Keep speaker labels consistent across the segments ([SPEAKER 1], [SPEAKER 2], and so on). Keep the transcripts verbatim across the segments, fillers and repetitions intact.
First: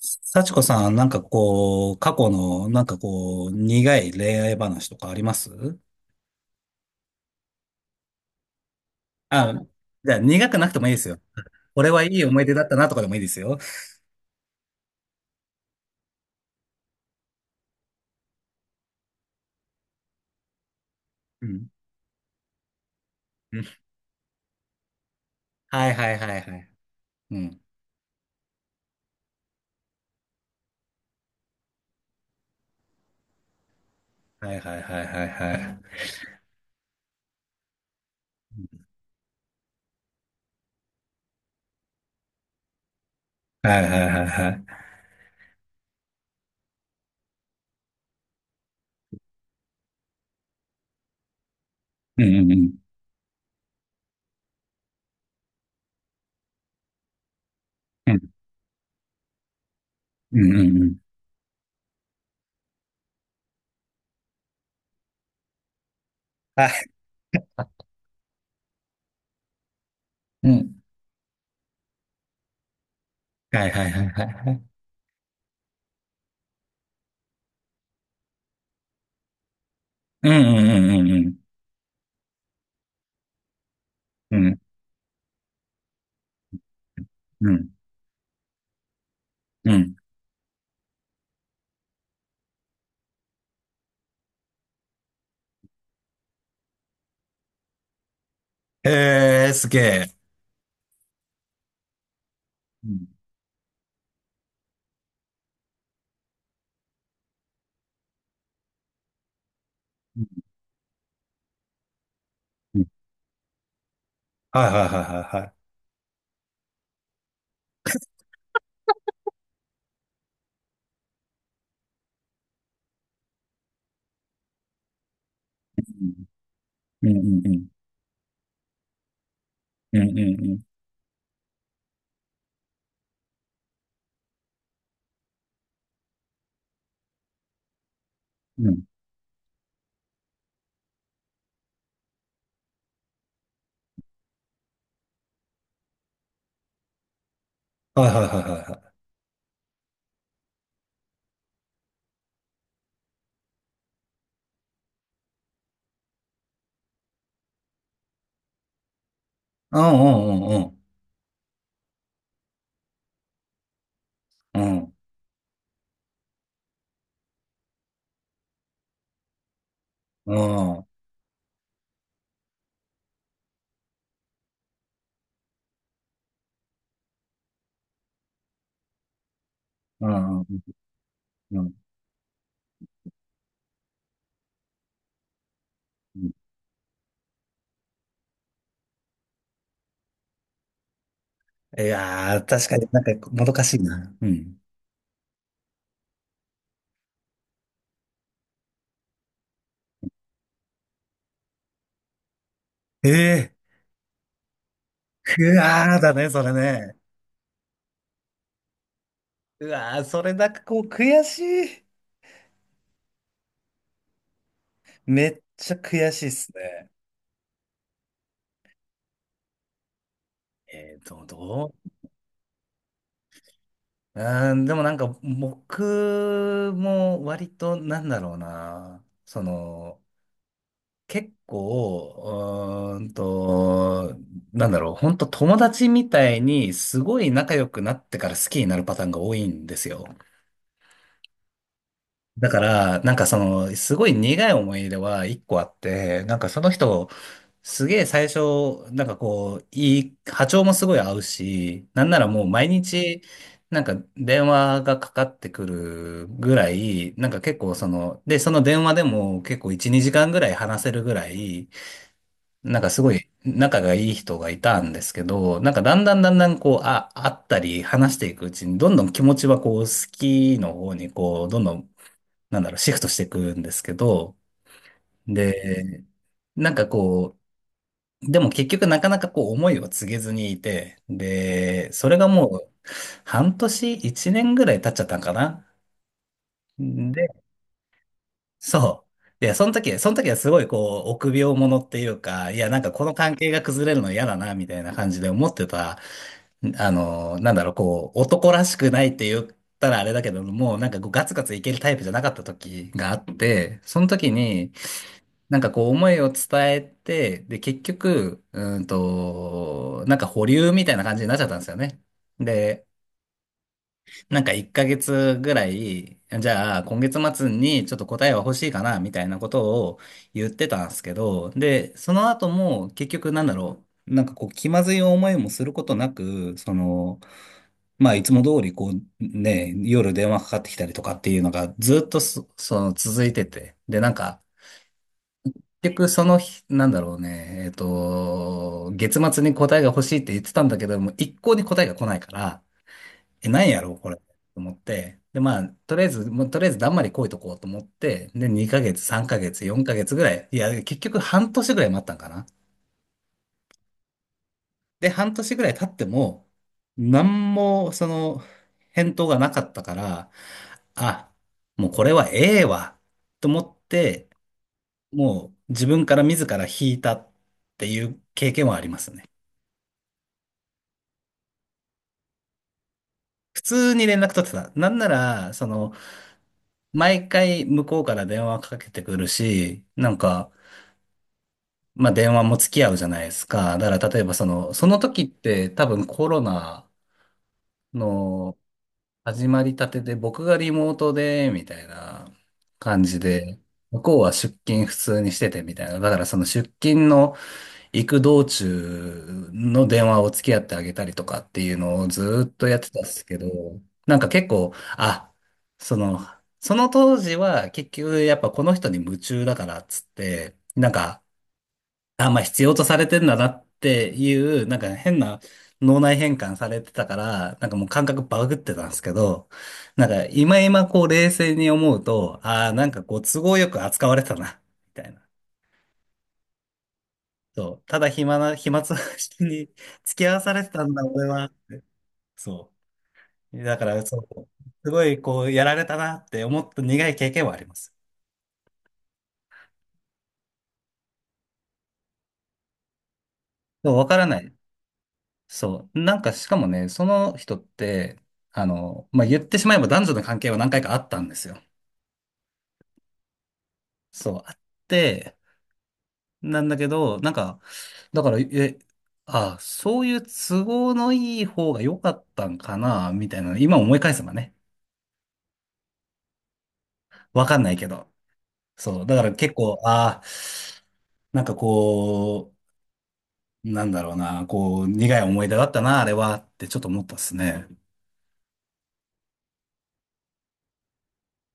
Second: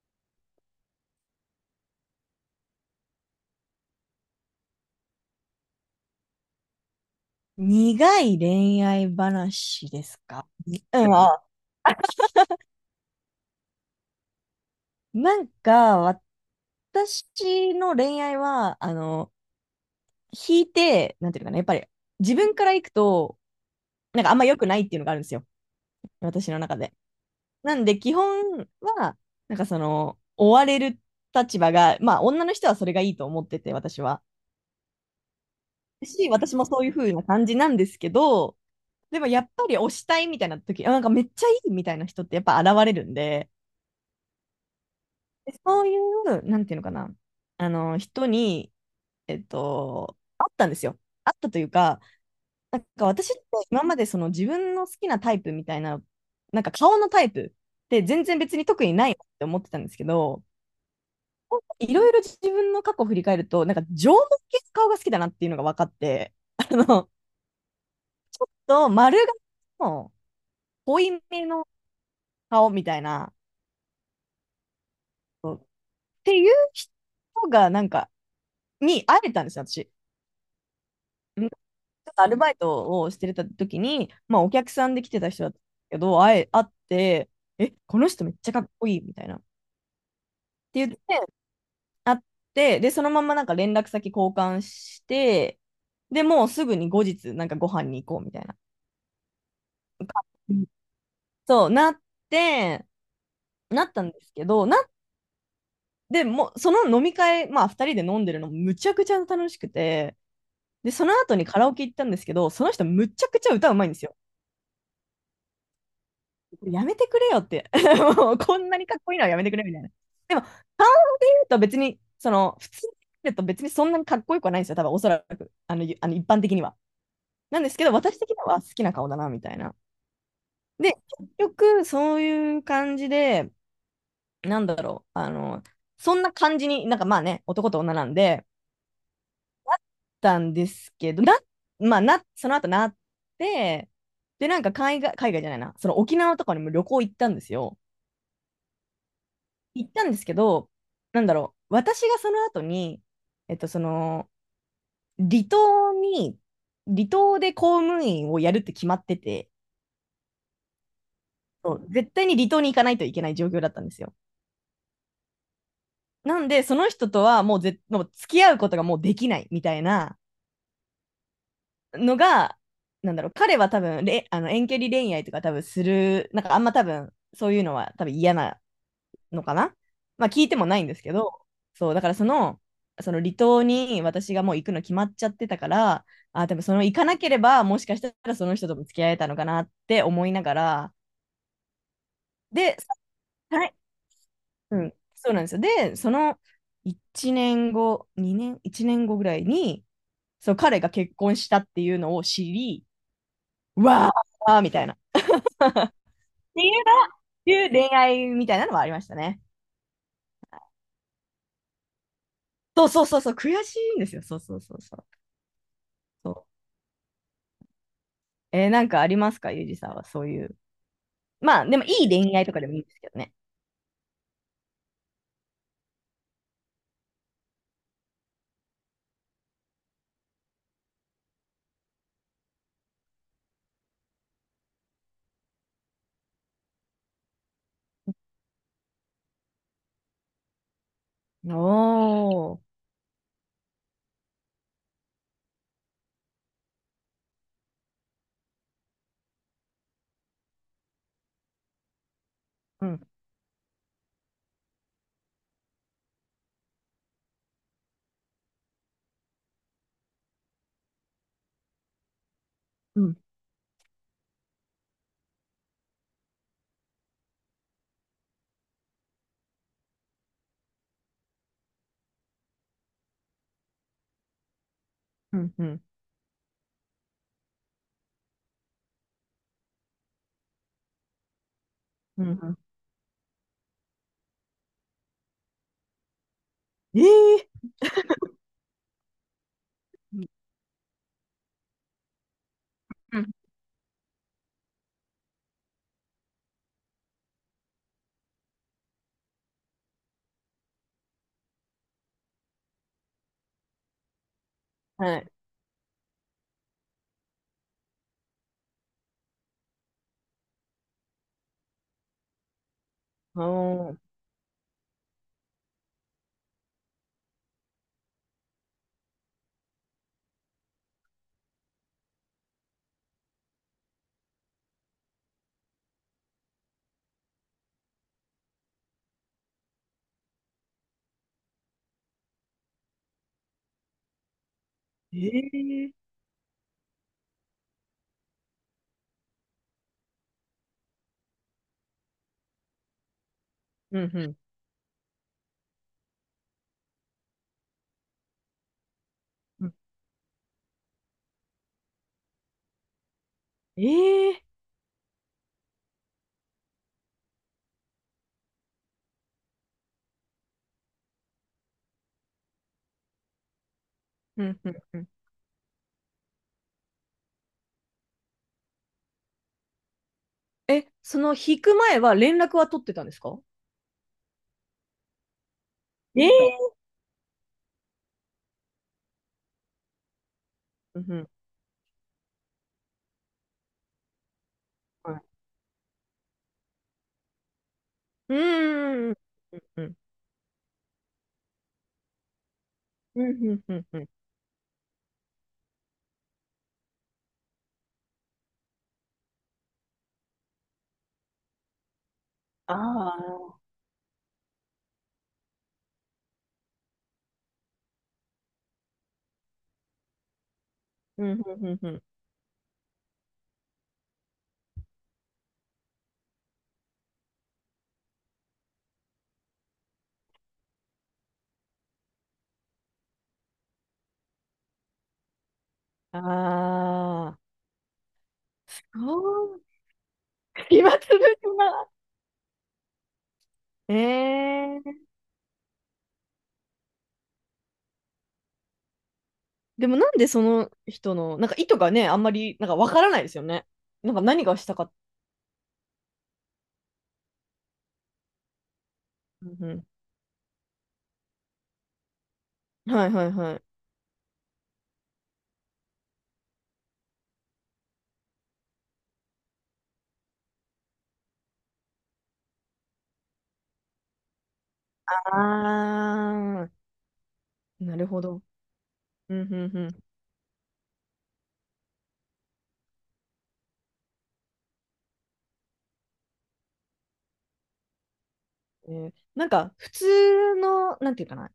[SPEAKER 1] 幸子さん、なんかこう、過去の、なんかこう、苦い恋愛話とかあります？
[SPEAKER 2] 苦い恋愛
[SPEAKER 1] あ、
[SPEAKER 2] 話で
[SPEAKER 1] じゃあ
[SPEAKER 2] すか
[SPEAKER 1] 苦くなくて
[SPEAKER 2] に
[SPEAKER 1] もいいで
[SPEAKER 2] う
[SPEAKER 1] す
[SPEAKER 2] ん、ん
[SPEAKER 1] よ。
[SPEAKER 2] あ、
[SPEAKER 1] これはいい思い出だったなとかでもいいですよ。
[SPEAKER 2] なんか、私の恋愛は、あの、引いて、なんていう
[SPEAKER 1] う
[SPEAKER 2] のかな、やっ
[SPEAKER 1] ん。
[SPEAKER 2] ぱり自分から行くと、
[SPEAKER 1] うん。
[SPEAKER 2] なんかあんま良くないっていうのがあるんですよ。
[SPEAKER 1] はいはいはい
[SPEAKER 2] 私
[SPEAKER 1] は
[SPEAKER 2] の
[SPEAKER 1] い。
[SPEAKER 2] 中で。
[SPEAKER 1] うん。
[SPEAKER 2] なんで、基本は、なんかその、追われる立場が、まあ、女の人はそれがいいと思ってて、私は。
[SPEAKER 1] はいはいはいはいはい。
[SPEAKER 2] し、私もそういう風な感じなんですけど、でもやっぱり推したいみたいな時、あなんかめっちゃいいみたいな人ってやっぱ現れるんで、
[SPEAKER 1] はいはいはいはい。
[SPEAKER 2] でそういう、なんていうのかな、あの、人に、えっと、あったんですよ。あったというか、
[SPEAKER 1] うんうん
[SPEAKER 2] なんか私って今までその自分の好きなタイプみたいな、なんか顔のタイプって
[SPEAKER 1] う
[SPEAKER 2] 全
[SPEAKER 1] ん。
[SPEAKER 2] 然別に特にないなって思ってたんですけ
[SPEAKER 1] う
[SPEAKER 2] ど、
[SPEAKER 1] んうんうんうん。
[SPEAKER 2] いろいろ自分の過去を振り返ると、なんか縄文系の顔が好きだなっていうのが分かって、
[SPEAKER 1] は
[SPEAKER 2] あ
[SPEAKER 1] い。
[SPEAKER 2] の、と丸顔の
[SPEAKER 1] うん。
[SPEAKER 2] 濃いめの顔みたいな、
[SPEAKER 1] はいはいはいはいはい。
[SPEAKER 2] そうっていう人がなんか、に会えたんですよ、私。
[SPEAKER 1] うんうんうん
[SPEAKER 2] ちょっとアルバイトをしてた時に、
[SPEAKER 1] うん
[SPEAKER 2] ま
[SPEAKER 1] う
[SPEAKER 2] あ、
[SPEAKER 1] ん。う
[SPEAKER 2] お
[SPEAKER 1] ん
[SPEAKER 2] 客さんで来てた人だったけど、会え、会って、
[SPEAKER 1] うん
[SPEAKER 2] え、この人めっちゃかっこいいみたいな。っ
[SPEAKER 1] うん。
[SPEAKER 2] て言って、会って、で、そのままなんか連絡先交換して、で、もうすぐに後日、なんかご飯に行こうみたいな。
[SPEAKER 1] へえ、すげえ。
[SPEAKER 2] うんそう、なって、
[SPEAKER 1] うん
[SPEAKER 2] なったんですけど、な、でもう、その飲み会、まあ、ふたりで飲んでるのむちゃくちゃ楽しくて、
[SPEAKER 1] うん
[SPEAKER 2] で、その後にカラオケ行ったんですけど、その
[SPEAKER 1] う
[SPEAKER 2] 人
[SPEAKER 1] ん。
[SPEAKER 2] むちゃくちゃ歌うまいんですよ。
[SPEAKER 1] はいはいはいはいはい。
[SPEAKER 2] やめてくれよって。もうこんなにかっこいいのはやめてくれみたいな。でも、考えると別に、その、普通に考えると別にそんなにかっこよくはないんですよ。多分、おそらく、あの、あの一般的には。
[SPEAKER 1] うんうんうんう
[SPEAKER 2] なん
[SPEAKER 1] ん。
[SPEAKER 2] ですけど、私的には好きな顔だな、みたいな。
[SPEAKER 1] うんうん
[SPEAKER 2] で、結局、そういう感じで、なんだろう、あの、そんな感じに、なんかまあね、男と女なんで、
[SPEAKER 1] うん。
[SPEAKER 2] たんですけど、な、まあな、その後なって、で、なんか海外、海外じゃないな、その沖縄とかにも旅行行ったんですよ。
[SPEAKER 1] はいはいはいはいはい。
[SPEAKER 2] 行ったんですけど、なんだろう、私がその後に、えっと、その、離島に、離島で公務員をやるって決まってて、
[SPEAKER 1] うんうん
[SPEAKER 2] そう絶対に離島に行かないといけない状況だったんですよ。
[SPEAKER 1] うんうん。
[SPEAKER 2] なんで、その人とはもうぜ、もう付き合うことがもうできないみたいな
[SPEAKER 1] うん。
[SPEAKER 2] のが、なんだろう、彼は多分れ、あの遠距離恋愛とか多分する、なんかあんま多分、そういうのは多分嫌なのかな、
[SPEAKER 1] う
[SPEAKER 2] まあ
[SPEAKER 1] んう
[SPEAKER 2] 聞
[SPEAKER 1] ん
[SPEAKER 2] いてもないんですけど、
[SPEAKER 1] うん。
[SPEAKER 2] そう、だからその、その離島に私がもう行くの決まっちゃってたから、
[SPEAKER 1] うん。
[SPEAKER 2] あ、でもその行かなければ、もしかしたらその人とも付き合えたのかなって思いながら、
[SPEAKER 1] いやー、確か
[SPEAKER 2] で、
[SPEAKER 1] になんかもどか
[SPEAKER 2] は
[SPEAKER 1] し
[SPEAKER 2] い、
[SPEAKER 1] いな。うん。
[SPEAKER 2] うん、そうなんですよ。で、そのいちねんご、にねん、いちねんごぐらいに、そう彼が結婚したっていうのを知り、
[SPEAKER 1] ええ。
[SPEAKER 2] うわーみたいな。っ
[SPEAKER 1] ー、うわーだね、それ
[SPEAKER 2] ていう
[SPEAKER 1] ね。
[SPEAKER 2] のっていう恋愛みたいなのはありましたね。
[SPEAKER 1] うわー、それなんかこう悔しい。
[SPEAKER 2] そうそうそうそう、悔しいんですよ。そうそうそうそう。
[SPEAKER 1] めっちゃ悔しいっ
[SPEAKER 2] そう、
[SPEAKER 1] すね。
[SPEAKER 2] えー、なんかありますか、ゆうじさんは、そういう。
[SPEAKER 1] えーと、
[SPEAKER 2] まあ、
[SPEAKER 1] ど
[SPEAKER 2] でも、いい恋愛とかでもいいんですけどね。
[SPEAKER 1] ううーん、でもなんか僕も割となんだろうな。その、結構、うーんと、なんだろう、本当友達みたいにすごい仲良くなってから好きになるパターンが多いんですよ。だ
[SPEAKER 2] お
[SPEAKER 1] か
[SPEAKER 2] ー。
[SPEAKER 1] ら、なんかその、すごい苦い思い出はいっこあって、なんかその人、すげえ最初、なんかこう、いい、波長もすごい合うし、なんならもう毎
[SPEAKER 2] うん、
[SPEAKER 1] 日、なんか電話がかかってくるぐらい、なんか結構その、で、その電話でも結構いち、にじかんぐらい話せるぐらい、なんか
[SPEAKER 2] う
[SPEAKER 1] すご
[SPEAKER 2] ん、
[SPEAKER 1] い仲がいい人がいたんですけど、なんかだんだんだんだんこう、あ、会ったり話していくうちに、どんどん気持ちはこう、好きの方にこう、どんどん、なんだろう、シフトしていくんですけど、
[SPEAKER 2] うん、うん、
[SPEAKER 1] で、なんかこう、でも結局なかなかこう、思いを告げずにいて、で、それ
[SPEAKER 2] う
[SPEAKER 1] が
[SPEAKER 2] ん。う
[SPEAKER 1] も
[SPEAKER 2] ん、
[SPEAKER 1] う、半年、いちねんぐらい経っちゃったんかな。
[SPEAKER 2] え
[SPEAKER 1] で、
[SPEAKER 2] ー、
[SPEAKER 1] そう。いやその時、その時はすごいこう、臆病者っていうか、いや、なんかこの関係が崩れるの嫌だな、みたいな感じで思ってた。あの、なんだろう、こう、男らしくないって言ったらあれだけども、なんかこうガツガツいけるタイプじゃなかった時があって、その時に、
[SPEAKER 2] はい。
[SPEAKER 1] なんかこう思いを伝えて、で、結局、うーんと、なんか保留みたいな感じになっちゃったんですよね。で、
[SPEAKER 2] おー。
[SPEAKER 1] なんかいっかげつぐらい、じゃあ今月末にちょっと答えは欲しいかな、みたいなことを言ってたんですけど、で、その後も結局なんだろう、なんかこう気まずい思いもすることなく、その、まあ、いつも通り、こう、ね、夜電話かかってきたりとかっていうのがずっとそ、その続いてて。で、なんか、
[SPEAKER 2] えー、
[SPEAKER 1] 結局その日、なんだろうね、えっと、月末に答えが欲しいって言ってたんだけども、一向に答えが来ないから、え、何やろう、
[SPEAKER 2] う
[SPEAKER 1] こ
[SPEAKER 2] ん、
[SPEAKER 1] れ、
[SPEAKER 2] う
[SPEAKER 1] と
[SPEAKER 2] ん、
[SPEAKER 1] 思って。で、まあ、とりあえず、もうとりあえずだんまり来いとこうと思って、で、にかげつ、さんかげつ、
[SPEAKER 2] うん。
[SPEAKER 1] よんかげつぐらい、いや、結局半年ぐらい待ったんかな。
[SPEAKER 2] えー。
[SPEAKER 1] で、半年ぐらい経っても、何も、その、返答がなかったから、あ、もうこれはええわ、と思って、
[SPEAKER 2] うん、うん、うん。
[SPEAKER 1] もう自分から自ら引いたっていう経験はありますね。
[SPEAKER 2] え、その引く前は連絡は取ってたんですか？
[SPEAKER 1] 普通に連絡取ってた。なんなら、その、
[SPEAKER 2] えー、
[SPEAKER 1] 毎回向こうから電話かけてくるし、なんか、
[SPEAKER 2] うん、うん、
[SPEAKER 1] まあ電話も付き合うじゃないですか。だから例えばその、その
[SPEAKER 2] は
[SPEAKER 1] 時
[SPEAKER 2] い。
[SPEAKER 1] って多分コロナ
[SPEAKER 2] う
[SPEAKER 1] の
[SPEAKER 2] ーん。
[SPEAKER 1] 始まり
[SPEAKER 2] う
[SPEAKER 1] た
[SPEAKER 2] ん、
[SPEAKER 1] てで僕がリモートで、みたいな感じ
[SPEAKER 2] うん、う
[SPEAKER 1] で、
[SPEAKER 2] ん、うん、うん。う
[SPEAKER 1] 向
[SPEAKER 2] ん、
[SPEAKER 1] こうは出勤普通にしててみたいな。だからその出勤の、行く道中の電話を付き合ってあげたりとかっていうのをずーっと
[SPEAKER 2] あ
[SPEAKER 1] やってたんですけど、
[SPEAKER 2] あ、
[SPEAKER 1] なんか結構、あ、その、その当時は結局やっぱこの人に夢中だからっつって、なんか、
[SPEAKER 2] うん、うん、うん、うん。
[SPEAKER 1] あ、まあ必要とされてんだなっていう、なんか変な脳内変換されてたから、なんかもう感覚バグってたんですけど、なんか今今こう冷静に思うと、ああ、なんかこう都合よく扱われてたな、みたいな。
[SPEAKER 2] ああ。
[SPEAKER 1] そう。ただ暇な、暇つぶ
[SPEAKER 2] そ
[SPEAKER 1] し
[SPEAKER 2] う、
[SPEAKER 1] に 付き合わされてた
[SPEAKER 2] 暇
[SPEAKER 1] んだ、
[SPEAKER 2] つぶし
[SPEAKER 1] 俺は。
[SPEAKER 2] な。
[SPEAKER 1] そう。だから、そう。
[SPEAKER 2] え
[SPEAKER 1] す
[SPEAKER 2] ー、
[SPEAKER 1] ごい、こう、やられたなって思った苦い経験はあります。
[SPEAKER 2] でもなんでその人の、なんか意図がね、あんまり、なんかわからないですよね。
[SPEAKER 1] で、わ
[SPEAKER 2] なん
[SPEAKER 1] か
[SPEAKER 2] か
[SPEAKER 1] らな
[SPEAKER 2] 何
[SPEAKER 1] い。
[SPEAKER 2] がしたかっ
[SPEAKER 1] そう。なんか、しかもね、その人って、あの、まあ、言っ
[SPEAKER 2] う
[SPEAKER 1] て
[SPEAKER 2] ん
[SPEAKER 1] しまえ
[SPEAKER 2] う
[SPEAKER 1] ば男女の関係は何回かあったんですよ。
[SPEAKER 2] ん。はいはいはい。
[SPEAKER 1] そう。あって、なんだけど、なんか、だから、え、あ、そういう都合のいい方が良かったんかな、みたいな、今思い返せばね。
[SPEAKER 2] あー、
[SPEAKER 1] わかんないけ
[SPEAKER 2] なる
[SPEAKER 1] ど。
[SPEAKER 2] ほど。
[SPEAKER 1] そう。だから
[SPEAKER 2] うん
[SPEAKER 1] 結
[SPEAKER 2] うん
[SPEAKER 1] 構、
[SPEAKER 2] う
[SPEAKER 1] ああ、なんかこう、なんだろうな、こう、苦い思い出だったな、あれは、ってちょっと思ったっすね。
[SPEAKER 2] ん。えー、なんか普通の、なんていうかな、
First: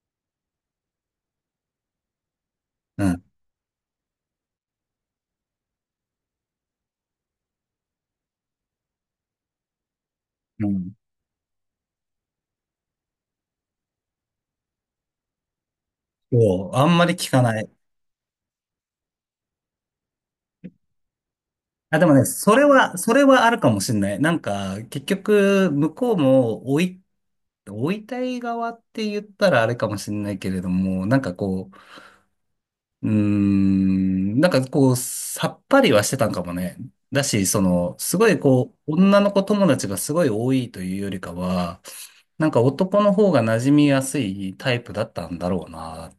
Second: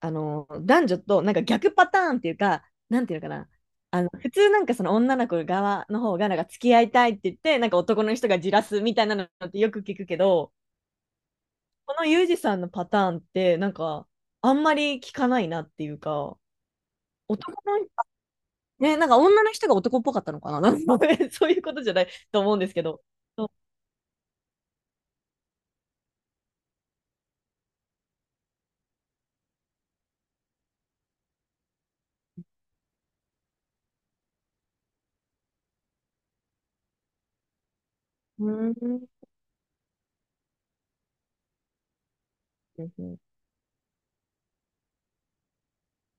[SPEAKER 2] あの、男女となんか逆パターンっていうか、な
[SPEAKER 1] う
[SPEAKER 2] んていう
[SPEAKER 1] ん。
[SPEAKER 2] のかな、あの、普通なんかその女の子側の方がなんか付き合いたいって言って、なんか男の人がじらすみたいなのってよく聞くけど、
[SPEAKER 1] うん。
[SPEAKER 2] このユージさんのパターンって、なんかあんまり聞かないなっていうか、
[SPEAKER 1] そう。あんまり聞か
[SPEAKER 2] 男
[SPEAKER 1] ない。
[SPEAKER 2] のね、なんか女の人が男っぽかったのかな なんかね そういうことじゃ
[SPEAKER 1] あ、
[SPEAKER 2] な
[SPEAKER 1] で
[SPEAKER 2] い
[SPEAKER 1] もね、
[SPEAKER 2] と思
[SPEAKER 1] そ
[SPEAKER 2] うん
[SPEAKER 1] れ
[SPEAKER 2] ですけ
[SPEAKER 1] は、
[SPEAKER 2] ど。
[SPEAKER 1] それはあ
[SPEAKER 2] そ
[SPEAKER 1] るかもしんない。なんか、結局、向こうも、追い、追いたい側って言ったらあれかもしんないけれども、なんかこう、うーん、なんかこう、さっぱりはしてたんかもね。だし、その、すごい
[SPEAKER 2] う、
[SPEAKER 1] こ
[SPEAKER 2] う
[SPEAKER 1] う、
[SPEAKER 2] ー
[SPEAKER 1] 女の子友達がすごい多いというよりかは、なんか男の
[SPEAKER 2] ん。
[SPEAKER 1] 方が馴染みやすいタイプだったんだろうな、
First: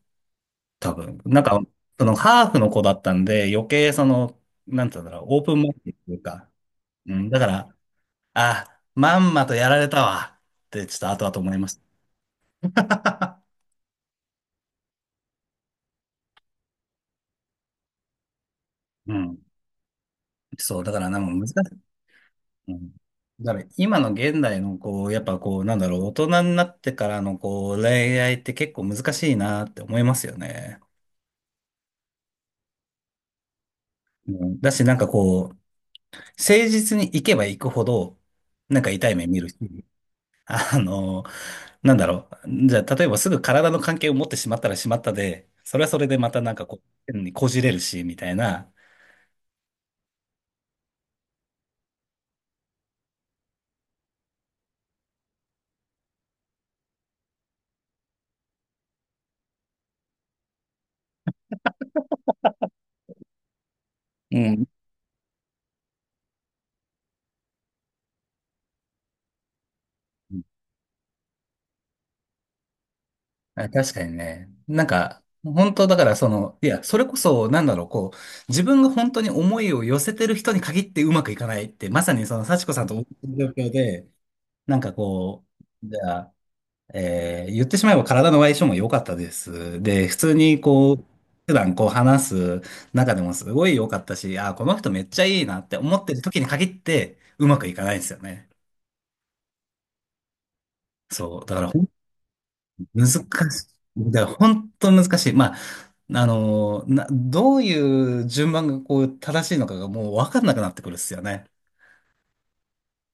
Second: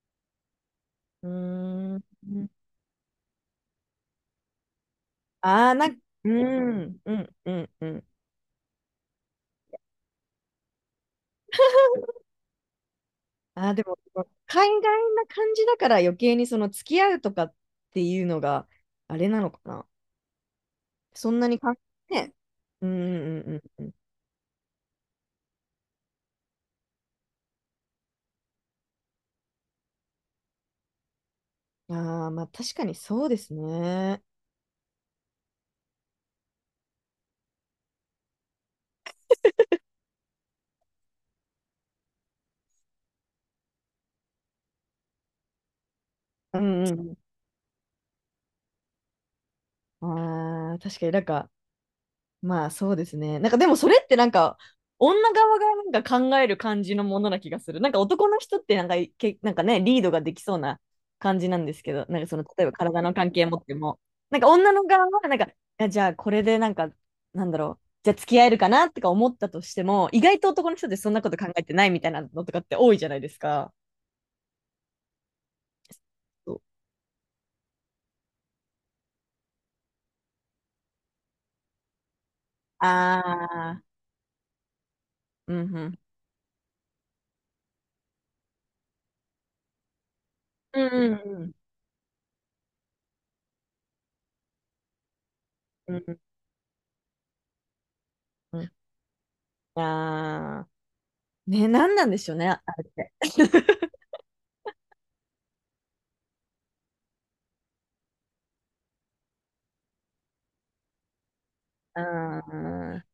[SPEAKER 1] 多分。
[SPEAKER 2] う
[SPEAKER 1] なんか、
[SPEAKER 2] ー
[SPEAKER 1] そのハ
[SPEAKER 2] ん。
[SPEAKER 1] ーフの子だったんで、余計その、なんて言うんだろう、オープンマイ
[SPEAKER 2] あ
[SPEAKER 1] ン
[SPEAKER 2] あ、な
[SPEAKER 1] ド
[SPEAKER 2] ん、
[SPEAKER 1] という
[SPEAKER 2] う
[SPEAKER 1] か、
[SPEAKER 2] ん、う
[SPEAKER 1] うん、
[SPEAKER 2] ん、
[SPEAKER 1] だか
[SPEAKER 2] うん、
[SPEAKER 1] ら、
[SPEAKER 2] うん。
[SPEAKER 1] あ、まんまとやられたわ、ってちょっと後々思いました。
[SPEAKER 2] ああ、でも、海外な感じだから余計にその付き合うとかっていうのが、
[SPEAKER 1] う
[SPEAKER 2] あれ
[SPEAKER 1] ん。
[SPEAKER 2] なのかな。
[SPEAKER 1] そう、だからなん
[SPEAKER 2] そ
[SPEAKER 1] か
[SPEAKER 2] ん
[SPEAKER 1] 難
[SPEAKER 2] な
[SPEAKER 1] し
[SPEAKER 2] にか、
[SPEAKER 1] い。
[SPEAKER 2] ね。
[SPEAKER 1] う
[SPEAKER 2] うん、
[SPEAKER 1] ん。
[SPEAKER 2] う
[SPEAKER 1] だか
[SPEAKER 2] ん、
[SPEAKER 1] ら
[SPEAKER 2] うん、う
[SPEAKER 1] 今の現代のこう、やっぱこう、なんだろう、大人になってからのこう、恋愛って結構難しいなって思いますよね。
[SPEAKER 2] ん。ああ、まあ確かにそうですね。
[SPEAKER 1] うん。だしなんかこう、誠実に行けば行くほど、なんか痛い目見るし、あの、なんだろう、じゃあ例えばすぐ体の関係を持ってしまったらしまったで、それはそれでまたなん
[SPEAKER 2] う
[SPEAKER 1] かこう、
[SPEAKER 2] ん、うん。
[SPEAKER 1] 変にこじれるし、みたいな。
[SPEAKER 2] ああ、確かになんか、まあそうですね。なんかでもそれってなんか女側がなんか考える感じのものな気がする。なんか男の人ってなんかいけなんかね、リードができそうな感じなんですけど、なんかその例えば体の関係持っても、
[SPEAKER 1] う
[SPEAKER 2] なんか
[SPEAKER 1] ん。
[SPEAKER 2] 女の側はなんか、いやじゃあこれでなんか、なんだろう、じゃあ付き合えるかなとか思ったとしても、意外と男の人ってそんなこと考えてないみたいなのとかって多いじゃないです
[SPEAKER 1] あ
[SPEAKER 2] か。
[SPEAKER 1] 確かにね。なんか、本当だからそ
[SPEAKER 2] そ
[SPEAKER 1] の、
[SPEAKER 2] う、
[SPEAKER 1] いや、それこそ、なんだろう、こう、自分が本当に思いを寄せてる人に限ってうまくいかないって、まさにその幸子さん
[SPEAKER 2] あ
[SPEAKER 1] と同じ状況
[SPEAKER 2] あ、
[SPEAKER 1] で、なんかこ
[SPEAKER 2] うんう
[SPEAKER 1] う、じ
[SPEAKER 2] ん。
[SPEAKER 1] ゃあ、えー言ってしまえば体の相性も良かったです。で、普通に
[SPEAKER 2] う
[SPEAKER 1] こう、
[SPEAKER 2] んうんうん。
[SPEAKER 1] 普段こう話す中でもすごい良かったし、あー、この人めっちゃいいなって
[SPEAKER 2] う
[SPEAKER 1] 思っ
[SPEAKER 2] んう
[SPEAKER 1] て
[SPEAKER 2] ん
[SPEAKER 1] る時に限ってうまくいかないんですよね。
[SPEAKER 2] うん。あ
[SPEAKER 1] そう。
[SPEAKER 2] あ、
[SPEAKER 1] だか
[SPEAKER 2] ね、
[SPEAKER 1] ら
[SPEAKER 2] なんなんでしょうね、あれっ
[SPEAKER 1] 難
[SPEAKER 2] て。
[SPEAKER 1] し い。だから本当難しい。まあ、あの、な、どういう順番がこう正しいのかがもう分かんなくなってくるっすよね。
[SPEAKER 2] ああ、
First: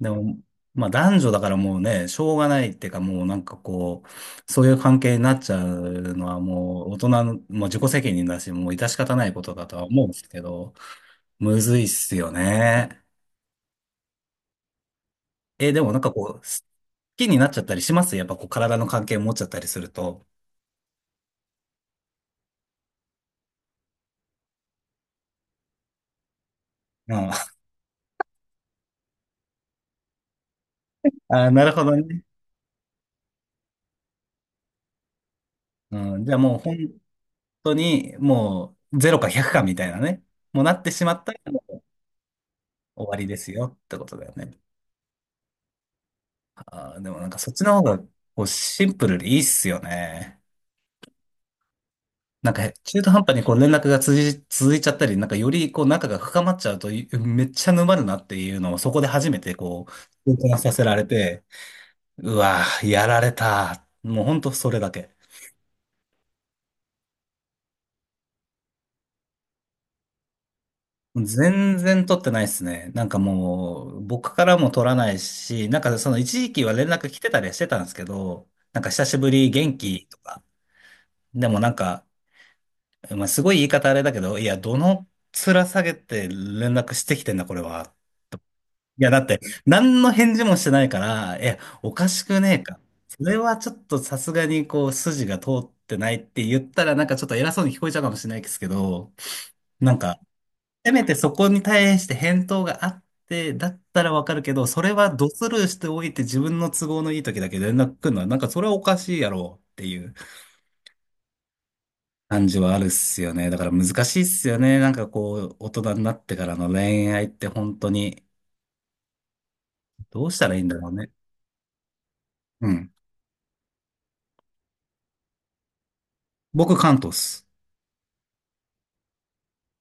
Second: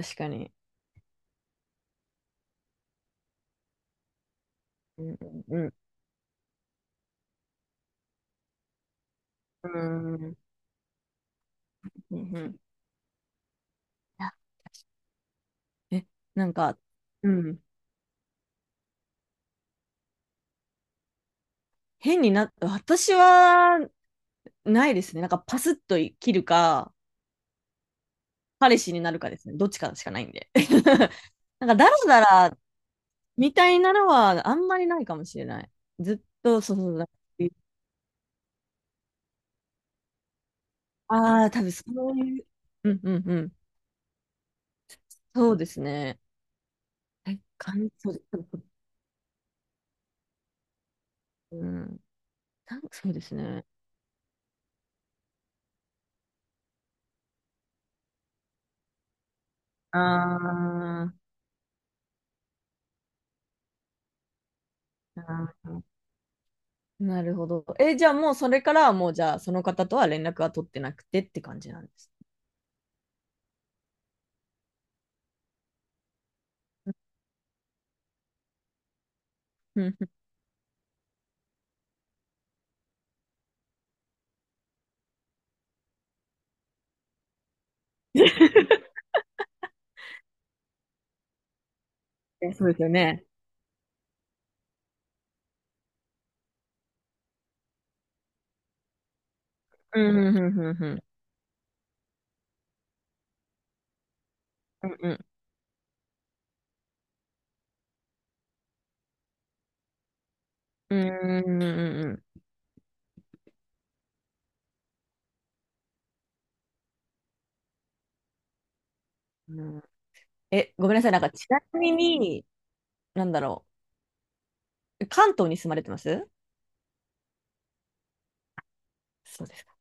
[SPEAKER 1] で
[SPEAKER 2] か
[SPEAKER 1] も、
[SPEAKER 2] に。
[SPEAKER 1] まあ男女だからもうね、しょうがないっていうかもうなんかこう、そういう関
[SPEAKER 2] う
[SPEAKER 1] 係
[SPEAKER 2] ん、
[SPEAKER 1] になっちゃ
[SPEAKER 2] うん、
[SPEAKER 1] うのはもう大人の、もう自己責任だし、もう致し方ないことだ
[SPEAKER 2] う
[SPEAKER 1] とは思うん
[SPEAKER 2] ん、
[SPEAKER 1] で
[SPEAKER 2] う
[SPEAKER 1] す
[SPEAKER 2] ん、
[SPEAKER 1] けど、むずいっす
[SPEAKER 2] うん、う
[SPEAKER 1] よ
[SPEAKER 2] ん、
[SPEAKER 1] ね。え、でもなん
[SPEAKER 2] え、
[SPEAKER 1] かこう、好
[SPEAKER 2] なんか、
[SPEAKER 1] き
[SPEAKER 2] う
[SPEAKER 1] になっちゃ
[SPEAKER 2] ん、
[SPEAKER 1] ったりしますやっぱこう体の関係持っちゃったりすると。
[SPEAKER 2] 変にな、私はないですね。なんかパスッと切るか、
[SPEAKER 1] うん。
[SPEAKER 2] 彼氏になるかですね。どっちかしかないんで。
[SPEAKER 1] あー、な
[SPEAKER 2] なん
[SPEAKER 1] る
[SPEAKER 2] か、
[SPEAKER 1] ほ
[SPEAKER 2] だら
[SPEAKER 1] ど
[SPEAKER 2] だ
[SPEAKER 1] ね。
[SPEAKER 2] らみたいなのはあんまりないかもしれない。ずっ
[SPEAKER 1] うん。じゃあもう
[SPEAKER 2] と、そ
[SPEAKER 1] 本
[SPEAKER 2] うそう、なんか、
[SPEAKER 1] 当にもうゼロかひゃくかみたいなね、もうなってしまった
[SPEAKER 2] ああ
[SPEAKER 1] ら
[SPEAKER 2] 多
[SPEAKER 1] も
[SPEAKER 2] 分
[SPEAKER 1] う
[SPEAKER 2] そういう、うん
[SPEAKER 1] 終
[SPEAKER 2] う
[SPEAKER 1] わ
[SPEAKER 2] ん
[SPEAKER 1] り
[SPEAKER 2] う
[SPEAKER 1] です
[SPEAKER 2] ん、
[SPEAKER 1] よってことだよね。
[SPEAKER 2] そうですね。
[SPEAKER 1] あー、でもなんか
[SPEAKER 2] え、
[SPEAKER 1] そっちの方
[SPEAKER 2] 感
[SPEAKER 1] が
[SPEAKER 2] そうで
[SPEAKER 1] こう
[SPEAKER 2] す。
[SPEAKER 1] シンプルでいいっすよね。
[SPEAKER 2] うん、
[SPEAKER 1] なんか
[SPEAKER 2] なん
[SPEAKER 1] 中
[SPEAKER 2] そ
[SPEAKER 1] 途
[SPEAKER 2] うで
[SPEAKER 1] 半
[SPEAKER 2] す
[SPEAKER 1] 端にこう
[SPEAKER 2] ね。
[SPEAKER 1] 連絡が続い、続いちゃったり、なんかよりこう仲が深まっちゃうとい めっちゃ沼るなっていうのをそこで初めてこう、
[SPEAKER 2] あ
[SPEAKER 1] 痛感させられ
[SPEAKER 2] あ。
[SPEAKER 1] て、うわー、やられた。もうほんとそれだけ。
[SPEAKER 2] あー、なるほど。え、じゃあもうそれからはもうじゃあその方とは連絡は取ってなくてって感じ
[SPEAKER 1] 全
[SPEAKER 2] なんで
[SPEAKER 1] 然
[SPEAKER 2] す？
[SPEAKER 1] 取ってないですね。なんかもう、僕からも取らないし、なんかその一時期は連絡来てたりはしてたんですけど、なんか久しぶり 元
[SPEAKER 2] うん
[SPEAKER 1] 気
[SPEAKER 2] う
[SPEAKER 1] とか、でもなんか、まあ、すごい言い方あれだけど、いや、どの面下げて連絡してきてんだ、これは。いや、だって、何の返事もしてないから、いや、おかしく
[SPEAKER 2] ん。え、
[SPEAKER 1] ねえ
[SPEAKER 2] そうで
[SPEAKER 1] か。
[SPEAKER 2] すよ
[SPEAKER 1] そ
[SPEAKER 2] ね。
[SPEAKER 1] れはちょっとさすがにこう、筋が通ってないって言ったら、なんかちょっと偉そうに聞こえちゃうかもしれないですけど、なん
[SPEAKER 2] うん
[SPEAKER 1] か
[SPEAKER 2] うんうんうんう
[SPEAKER 1] せ
[SPEAKER 2] ん
[SPEAKER 1] めてそこに対して返答があって、だったらわかるけど、そ
[SPEAKER 2] う
[SPEAKER 1] れは
[SPEAKER 2] ん
[SPEAKER 1] ドスルーしておいて自分の都合のいい時だけ連絡来るのは、なんかそれはおかしいやろうっていう
[SPEAKER 2] うんうんうん
[SPEAKER 1] 感じはあるっすよね。だから難しいっすよね。なんかこう、大人になってからの恋愛って本当に、
[SPEAKER 2] うん、うん、
[SPEAKER 1] どうしたらいいん
[SPEAKER 2] え、
[SPEAKER 1] だ
[SPEAKER 2] ご
[SPEAKER 1] ろう
[SPEAKER 2] めんなさ
[SPEAKER 1] ね。
[SPEAKER 2] い。なんか、ちなみに、
[SPEAKER 1] うん。
[SPEAKER 2] なんだろう。関東に住まれてます？
[SPEAKER 1] 僕、関東っす。
[SPEAKER 2] そうですか。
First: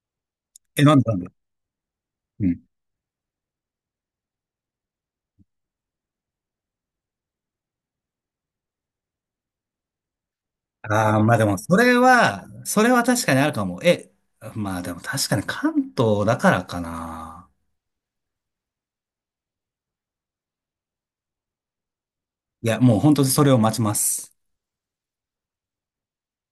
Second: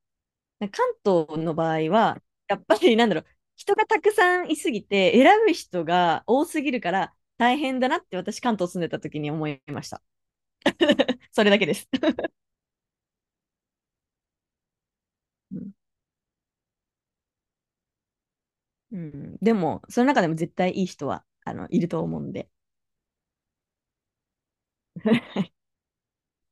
[SPEAKER 2] なんか
[SPEAKER 1] え、なんでなん
[SPEAKER 2] 関
[SPEAKER 1] で？
[SPEAKER 2] 東の場合は、
[SPEAKER 1] う
[SPEAKER 2] や
[SPEAKER 1] ん。
[SPEAKER 2] っぱり、なんだろう。人がたくさんいすぎて、選ぶ人が多すぎるから、大変だなって私、関東住んでた時に思いました。
[SPEAKER 1] ああ、まあ
[SPEAKER 2] そ
[SPEAKER 1] で
[SPEAKER 2] れ
[SPEAKER 1] も、
[SPEAKER 2] だけで
[SPEAKER 1] そ
[SPEAKER 2] す。
[SPEAKER 1] れは、それは確かにあるかも。え、まあでも確かに関 東だからかな。
[SPEAKER 2] うん、でも、その中でも絶対いい人はあのいると思うんで。
[SPEAKER 1] いや、もう本当にそれを待ちます。